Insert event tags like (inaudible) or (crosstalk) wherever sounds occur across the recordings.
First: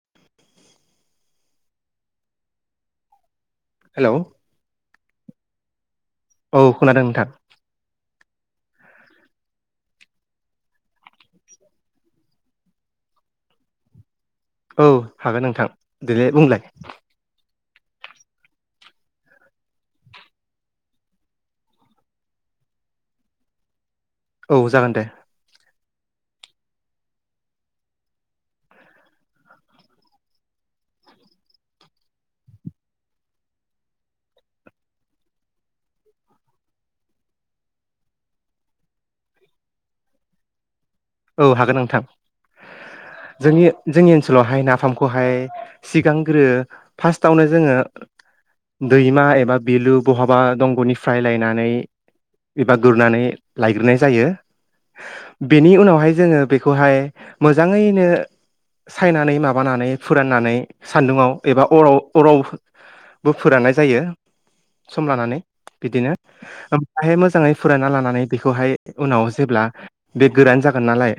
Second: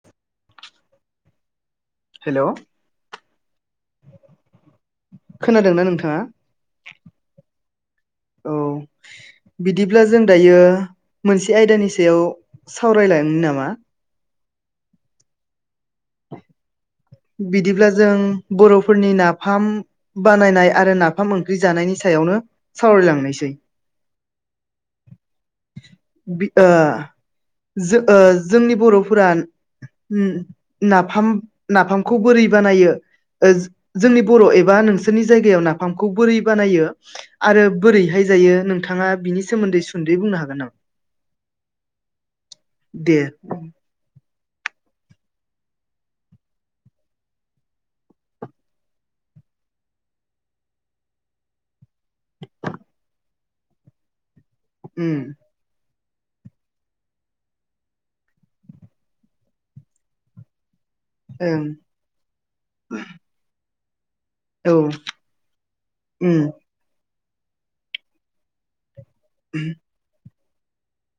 (unintelligible) Hello hello खोनादोंना नोंथाङा? औ खोनादों नोंथां। औ बिदिब्ला जों दायो मोनसे आयदानि सायाव सावरायलाङो नामा? औ हागोन नोंथां देलाय बुंलाय। बिदिब्ला जों बर'फोरनि नाफाम बानायनाय आरो नाफाम ओंख्रि जानायनि सायावनो सावरायलांनोसै। औ जागोन दे। जोंनि बर'फोरा नाफाम नाफामखौ बोरै बानायो जोंनि बर' एबा नोंसोरनि जायगायाव नाफामखौ बोरै बानायो आरो बोरैहाय जायो नोंथाङा बिनि सोमोन्दै सुदै बुंनो हागोन नामा? औ हागोन नोंथां दे जोंनि जोंनि ओनसोलावहाय नाफामखौहाय सिगांग्रो फार्स्टआवनो जोङो दैमा एबा बिलो भहाबा दंग'निफ्राय लायनानै एबा गुरनानै लायग्रोनाय जायो। उम बेनि उनाव ओमफ्राय जोङो बेखौहाय मोजाङैनो सायनानै माबानानै फुराननानै सान्दुङाव एबा ओं अराव अरावबो फोरनाय जायो। औ सम लानानै बिदिनो उम ओमफ्राय मोजां मोजांङै फुरायना लानानै बेखौहाय उनाव जेब्ला ओं बे गोरान जा हागोन नालाय।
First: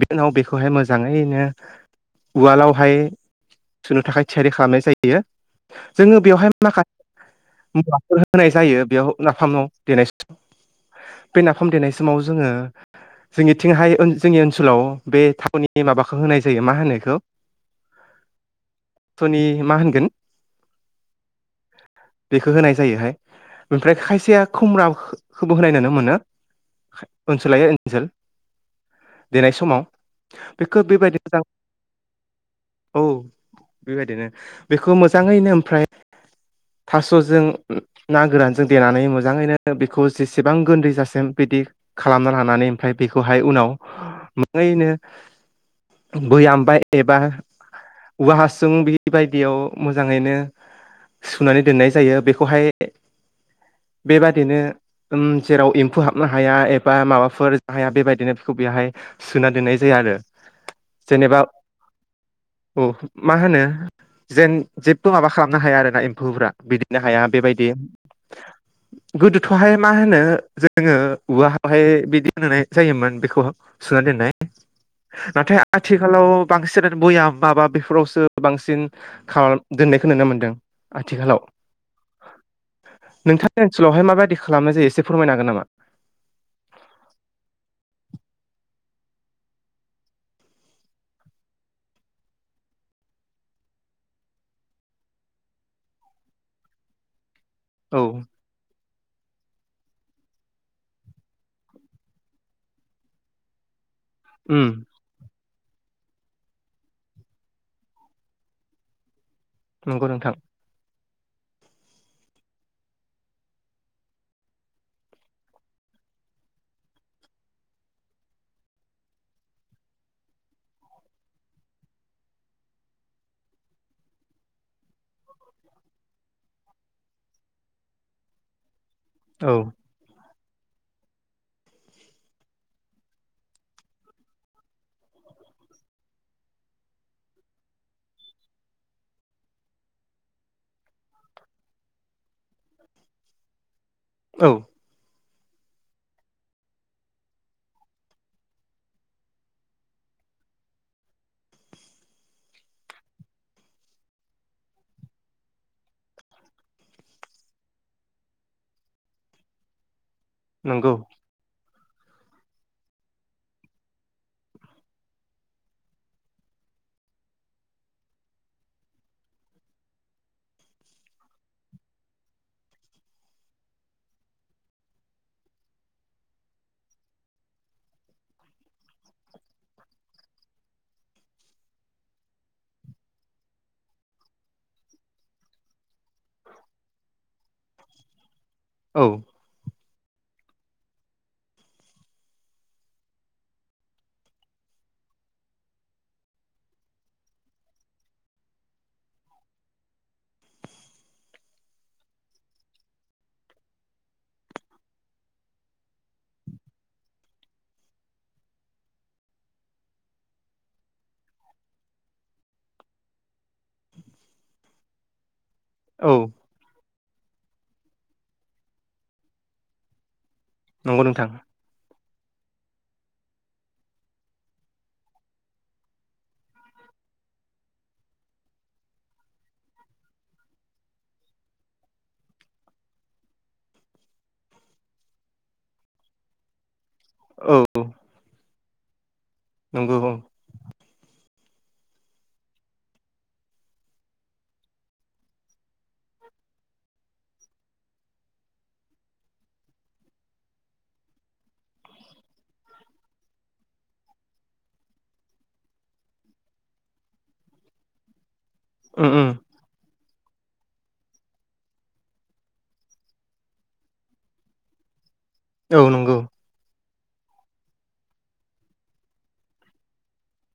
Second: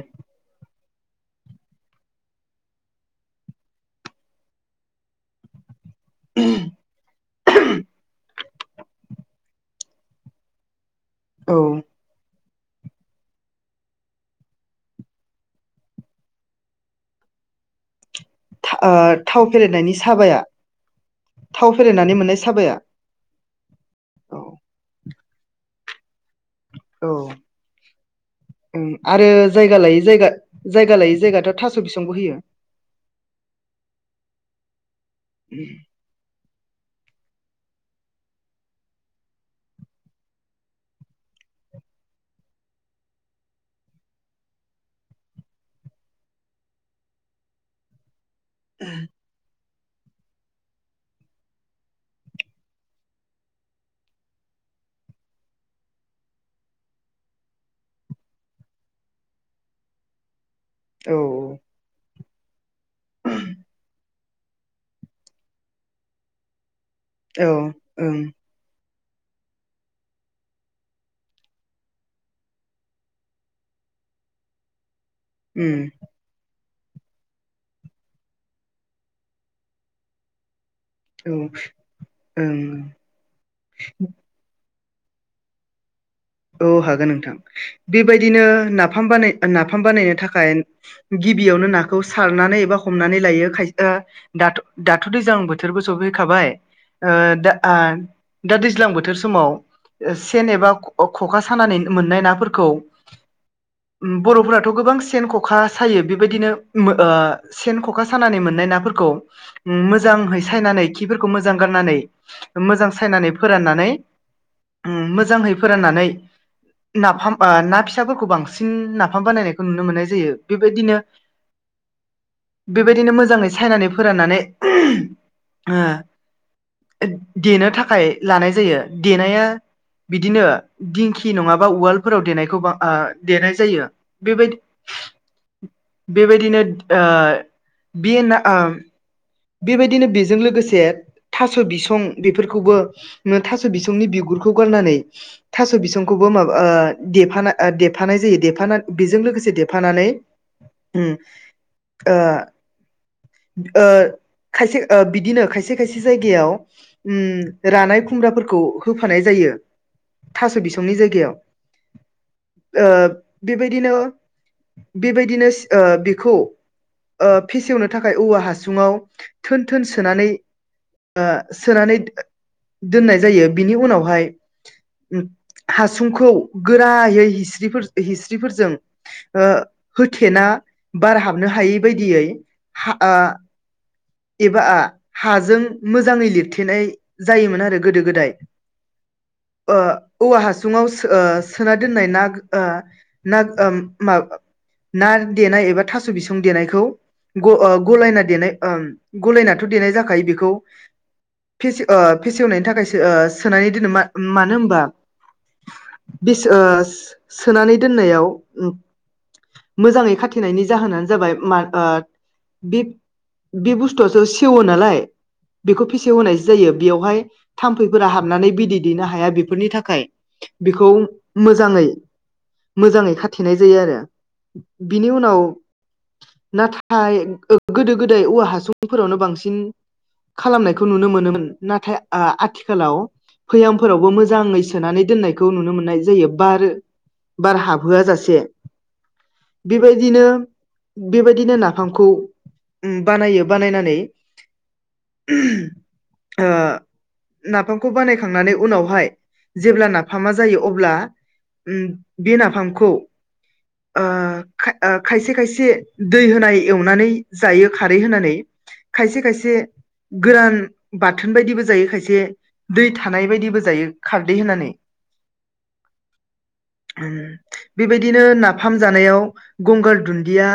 बे उनाव बेखौहाय मोजां मोजांङैनो उवालावहाय सुनो थाखाय थियारि खालामनाय जायो। जोङो बेवहाय माखासे मुवाफोर होनाय जायो। बेयाव थामनाव देनायसं बे औ नाफाम ओ देनाय समाव जोङो जोंनिथिंहाय जोंनि ओनसोलाव बे थावनि माबाखौ होनाय जायो मा होनोखौ ओ थाव फेरेनायनि साबाया थाव फेरेनानै मोननाय बेखौ होनाय साबाया जायोहाय ओमफ्राय औ खायसेया खुमब्रा खोबो होनाय नुनो मोनो। औ ओनसोलायो ओं आरो देनाय जायगा समाव लायै जायगा बेखौ जायगा लायै बेबायदिनो मोजां जायगाथ' थास' बिसंबो होयो औ बेबायदिनो बेखौ मोजांङैनो ओमफाय थास' थ'जों ना गोरानजों देनानै मोजांङैनो बेखौ जेसेबां गोन्दै जासिम बिदि खालामना लानानै। ओमफ्राय बेखौहाय उनाव मोङैनो बैहामबाय एबा औवा हासुं बि बायदियाव मोजांङैनो सुनानै दोननाय जायो बेखौहाय बेबादिनो उम जेराव एम्फौ हाबनो हाया एबा माबाफोर हाया बेबायदिनो बेखौ बेहाय सोना दोननाय जायो आरो। औ जेनेबा औ। औ मा होनो जेन जेबो माबा खालामनो हाया आरोना एम्फौफ्रा बिदि। नो हाया औ बेबायदि ओं गोदोथ'हाय मा होनो जोङो औवा खौहाय बिदि दोननाय जायोमोन बेखौ सोना दोननाय नाथाय उम आथिखालाव बांसिन बयाम माबा बेफोरावसो बांसिन खालाम दोननायखौ नुनो मोन्दों। आथिखालाव। औ ओं नोंथांनि ओनसोलावहाय माबायदि खालामनाय जायो एसे फोरमायनो हागोन नामा? औ हागोन नोंथां। बेबायदिनो नाफाम बानाय नाफाम बानायनो थाखाय गिबियावनो नाखौ सारनानै एबा हमनानै लायो खायसे ओ दाथ' दैज्लां बोथोरबो सफैखाबाय ओ दा आं औ दा दैज्लां बो बोथोर समाव सेन एबा ओ ख'खा सानानै मोननाय नाफोरखौ उम बर'फोराथ' उम गोबां सेन ख'खा सायो बेबायदिनो उम ओ सेन ख'खा सानानै मोननाय नाफोरखौ उम नंगौ नोंथां मोजांहै सायनानै खिफोरखौ मोजां गारनानै मोजां सायनानै फोराननानै उम मोजांहै फोराननानै नाफाम ओ ना फिसाफोरखौ बांसिन नाफाम बानायनायखौ नुनो मोननाय जायो। बेबायदिनो बेबायदिनो मोजाङै सायनानै फोराननानै देनो थाखाय लानाय जायो। देनाया औ बिदिनो दिंखि नङाबा उवालफोराव देनायखौ बां ओ देनाय जायो बेबाय बेबायदिनो बि ना ओ बेबायदिनो बेजों लोगोसे थास' बिसं बेफोरखौबो थास' बिसंनि बिगुरखौ औ गारनानै थास' बिसंखौबो माबा ओ देफा देफानाय जायो देफा बेजों लोगोसे देफानानै उम ओ ओ खायसे ओ बिदिनो खायसे खायसे जायगायाव उम रानाय खुमब्राफोरखौ होफानाय जायो थास' नंगौ बिसंनि जायगायाव। ओ बेबायदिनो बेबायदिनो बेखौ ओ फेसेवनो थाखाय औवा हासुङाव थोन थोन सोनानै ओ सोनानै दोननाय जायो। बिनि उनावहाय हासुंखौ गोरायै हिस्रिफोर हिस्रिफोरजों ओ होथेना बार हाबनो हायै बायदियै हा ओ एबा ओ हाजों मोजाङै लिरथेनाय जायोमोन आरो गोदो गोदाय। औ औवा हासुङाव सो ओ सोना दोननाय ना ओ ना ओ मा देनाय एबा थास' बिसं देनायखौ ग ओ गलायना देनाय ओम गलायनाथ' देनाय जाखायो बेखौ फेसेव ओ फेसेवनायनि थाखायो सोनानै दोनो मा मानो होनबा बे सो ओ सोनानै दोननायाव मोजाङै खाथेनायनि जाहोनानो जाबाय मा ओ बे बे बस्थुआसो सेवो नालाय बेखौ फेसेव औ होनायसो जायो बेयावहाय थाम्फैफोरा हाबनानै बिदै दैनो हाया बेफोरनि थाखाय बेखौ नंगौ नोंथां मोजाङै मोजाङै खाथेनाय जायो आरो बिनि उनाव नाथाय गोदो गो औवा हासुंफोरावनो बांसिन खालामनायखौ नुनो मोनोमोन नाथाय आ-आथिखालाव बयामफोरावबो मोजाङै सोनानै दोननायखौ नुनो मोननाय जायो बार बार औ हाबहोआ जासे नंगौ औ बेबायदिनो उम बेबा बिदिनो नाफामखौ बानायो बानायनानै ओ नाफामखौ बानायखांनानै उनावहाय जेब्ला नाफामा जायो अब्ला उम बे नाफामखौ ओ खायसे खायसे दै होनाय एवनानै जायो खारै होनानै। खायसे उम खायसे गोरान बाथोन बायदिबो जायो खायसे दै थानाय बायदिबो जायो खारदै होनानै। औ नंगौ। बेबायदिनो नाफाम जानायाव गंगार दुन्दिया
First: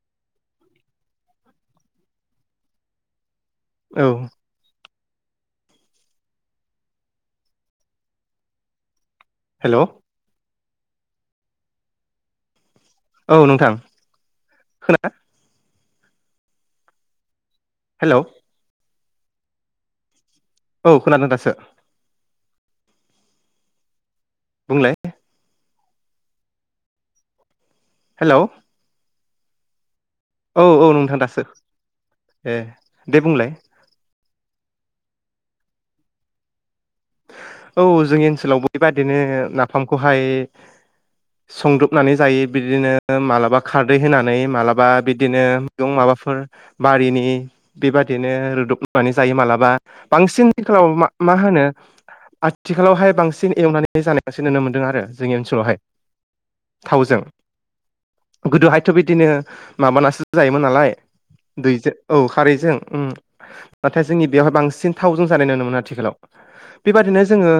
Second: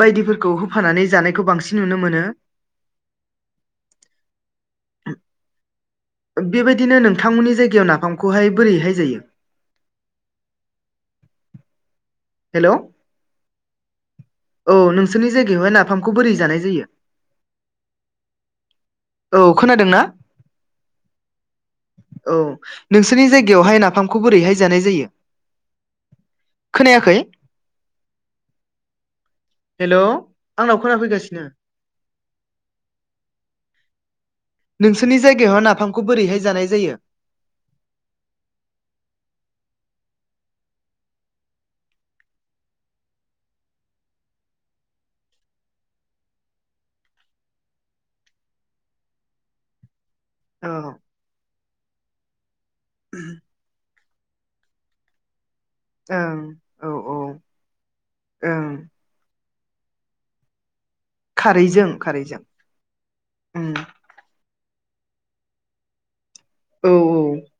बायदिफोरखौ होफानानै जानायखौ बांसिन नुनो मोनो। औ। बेबायदिनो नोंथांमोननि जायगायाव नाफामखौहाय बोरैहाय जायो। हेल'। हेल'। औ औ नोंथां खोना नोंसोरनि जायगायावहाय ना नाफामखौ बोरै जानाय जायो? हेल'। औ खोनादों ना? औ खोनादों दासो। औ नोंसोरनि जायगायावहाय नाफाम खौ बोरैहाय जानाय बुंलाय जायो? खोनाया खै हेलौ। हेल'। औ औ नोंथां दासो ए दे बुंलाय। नोंसोरनि जायगायाव नाफामखौ बोरैहाय जानाय जायो? औ जोंनि ओनसोलाव बेबादिनो नाफामखौहाय संदबनानै जायो बिदिनो मालाबा खारदै होनानै मालाबा बिदिनो मैगं माबाफोर बारिनि बेबादिनो रुदबनानै जायो मालाबा बांसिन औ आथिखालावा मा होनो आथिखालावहाय बांसिन एवनानै जानायावसो नुनो मोनदों आरो जोंनि ओनसोलावहाय ओं औ औ थावजों ओं गोदोहायथ' बिदिनो माबानासो जायोमोन नालाय। दैजों औ खारैजों उम नाथाय जोंनि बेवहाय बांसिन सिन थावजों जानाय नुनो मोनो आथिखालाव। औ बेबादिनो जोङो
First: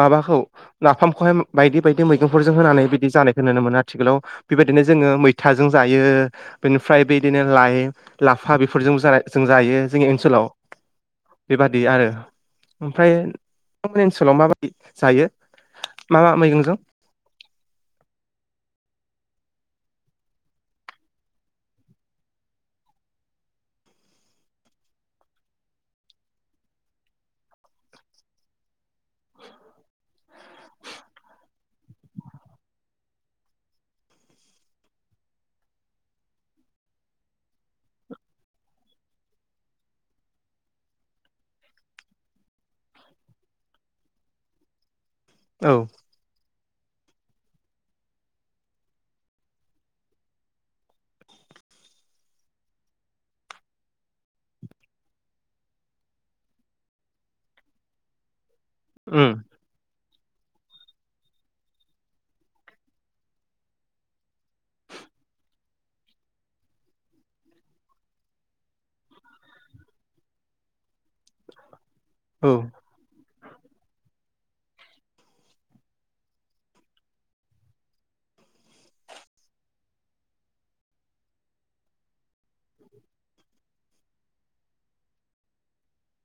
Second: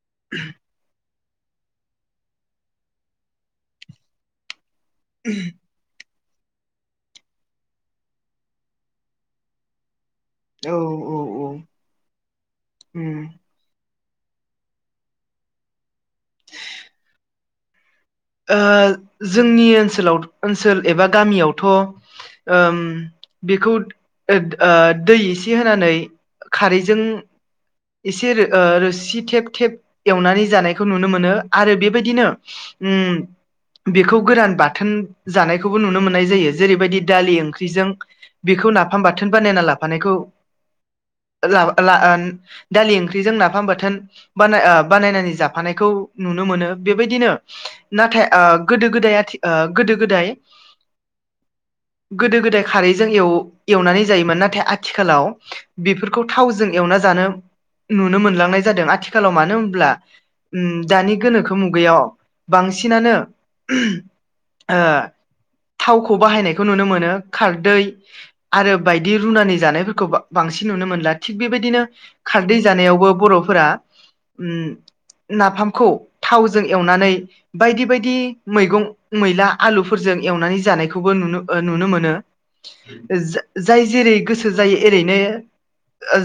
माबाखौ नाफाम खौहाय बायदि बायदि मै बि नुनो मोन आथिखालाव बे बाय दिनो जोङो मैथाजों जायो बेनिफ्राय बेदिनो लाइ लाफा बेफोरजों जों जायो। जोंनि ओनसोलाव औ औ औ बेबादि आरो ओमफ्राय उम बिथांमोननि ओनसोलाव माबायदि जायो मा मा मैगंजों? ओ जोंनि ओनसोलाव ओनसोल एबा गामियावथ ओम बेखौ दै एसे होनानै खारैजों एसे ओ रोसि थेब थेब एवनानै जानायखौ नुनो मोनो आरो बेबायदिनो उम बेखौ गोरान बाथोन जानायखौबो नुनो मोननाय जायो जेरैबायदि दालि ओंख्रिजों बेखौ नाफाम बाथोन बानायना लाफानायखौ दालि ओंख्रिजों नाफाम बाथोन बानाय बानायनानै औ जाफानायखौ नुनो मोनो। बेबायदिनो नाथाय ओ गोदो गोदाय ओ गोदो गोदाय गोदो गोदाय खारैजों एवनानै जायोमोन नाथाय आथिखालाव बेफोरखौ थावजों एवना जानो नुनो मोनलांनाय जादों उम आथिखालाव मानो होनोमब्ला उ दानि गोनोखो मुगैयाव बांसिनानो थावखौ बाहायनायखौ नुनो मोनो खारदै आरो बायदि रुनानि जानायफोरखौ बांसिन नुनो मोनला थिग बेबायदिनो औ खारदै जानायावबो बर फोरा ओम नाफामखौ थावजों एवनानै बायदि बायदि मैगं मैला आलुफोरजों एवनानै जानायखौबो नुनो मोनो जाय जेरै गोसो जायो एओरैनो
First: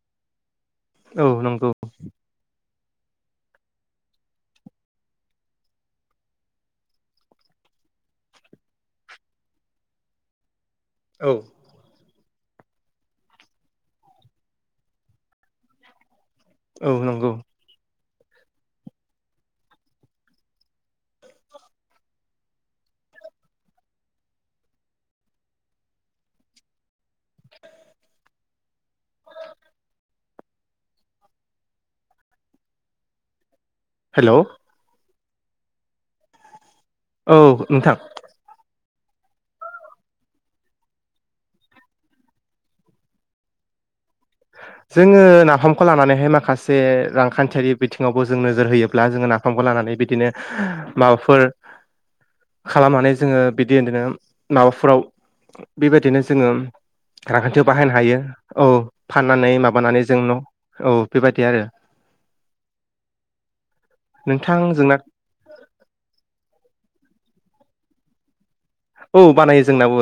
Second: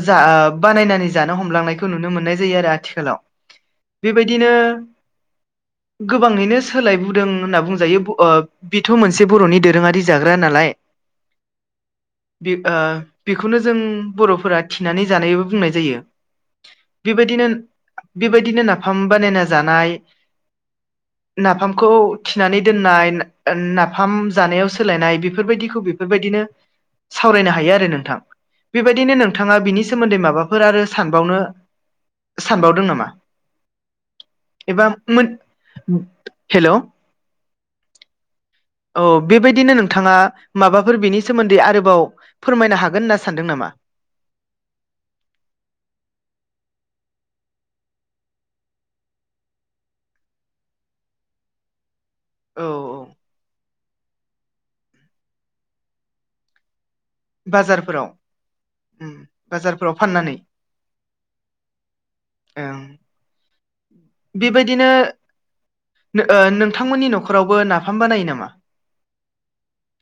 जा ओ बानायनानै औ जानो नंगौ हमलांनायखौ नुनो मोननाय जायो आरो आथि (unintelligible) बेबायदिनो गोबांङैनो सोलायबोदों होनना बुंजायो ओ बेथ मोनसे बरनि दोरोंङारि जाग्रा नालाय औ बे ओ बेखौनो जों बरफोरा थिनानै जानायबो बुंनाय जायो औ नंगौ बेबायदिनो बेबायदिनो नाफाम बानायना जानाय नाफामखौ थिनानै दोननाय नाफाम जानायाव सोलायनाय बेफोरबायदिखौ बेफोरबायदिनो सावरायनो हायो आरो नोंथां बेबायदिनो नोंथाङा बिनि सोमोन्दै माबाफोर आरो सानबावनो सानबावदों नामा हेलौ मो हेलौ औ नोंथां औ बेबायदिनो नोंथाङा माबाफोर बिनि सोमोन्दै आरोबाव फोरमायनो हागोन होनना सानदों नामा जोंङो नाफामखौ लानानैहाय माखासे रांखान्थियारि बिथिङावबो जों नोजोर होयोब्ला जोंङो नाफामखौ लानानै बिदिनो माबाफोर औ औ खालामनानै जोंङो बि बिदिनो माबाफोराव बेबायदिनो जोंङो रांखान्थियाव बाहायनो बाजारफोराव हायो औ फाननानै बाजारफोराव माबानानै जों फाननानै न' औ बेबायदि आरो (unintelligible) नोंथां बेबायदिनो जोंना नोंथांमोननि नखर फोरावबो नाफाम बानायो नामा औ बानायो जोंनावो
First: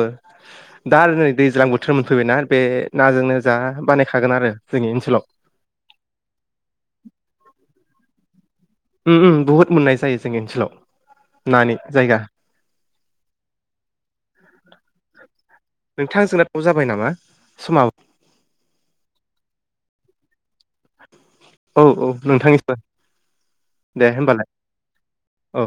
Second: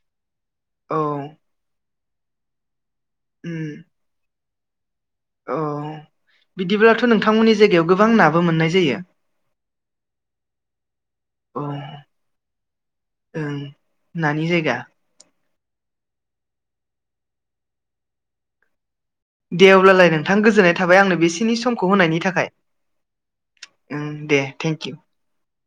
औ दा आरो नै दैज्लां बोथोरमोन फैबायना आरो बे नाजोंनो जा उम बानायखागोन आरो जोंनि ओनसोलाव औ बिदिब्लाथ' नोंथांमोननि जायगायाव गोबां ना बुहुत मोननाय जायो जोंनि ओनसोलाव औ नानि जायगा ओं नानि जायगा नोंथांजोंना समा जाबाय नामा समाव दे अब्लालाय नोंथां गोजोननाय थाबाय आंनो बेसे औ औ नोंथांनिबो ओं दे होनबालाय थेंकिउ। औ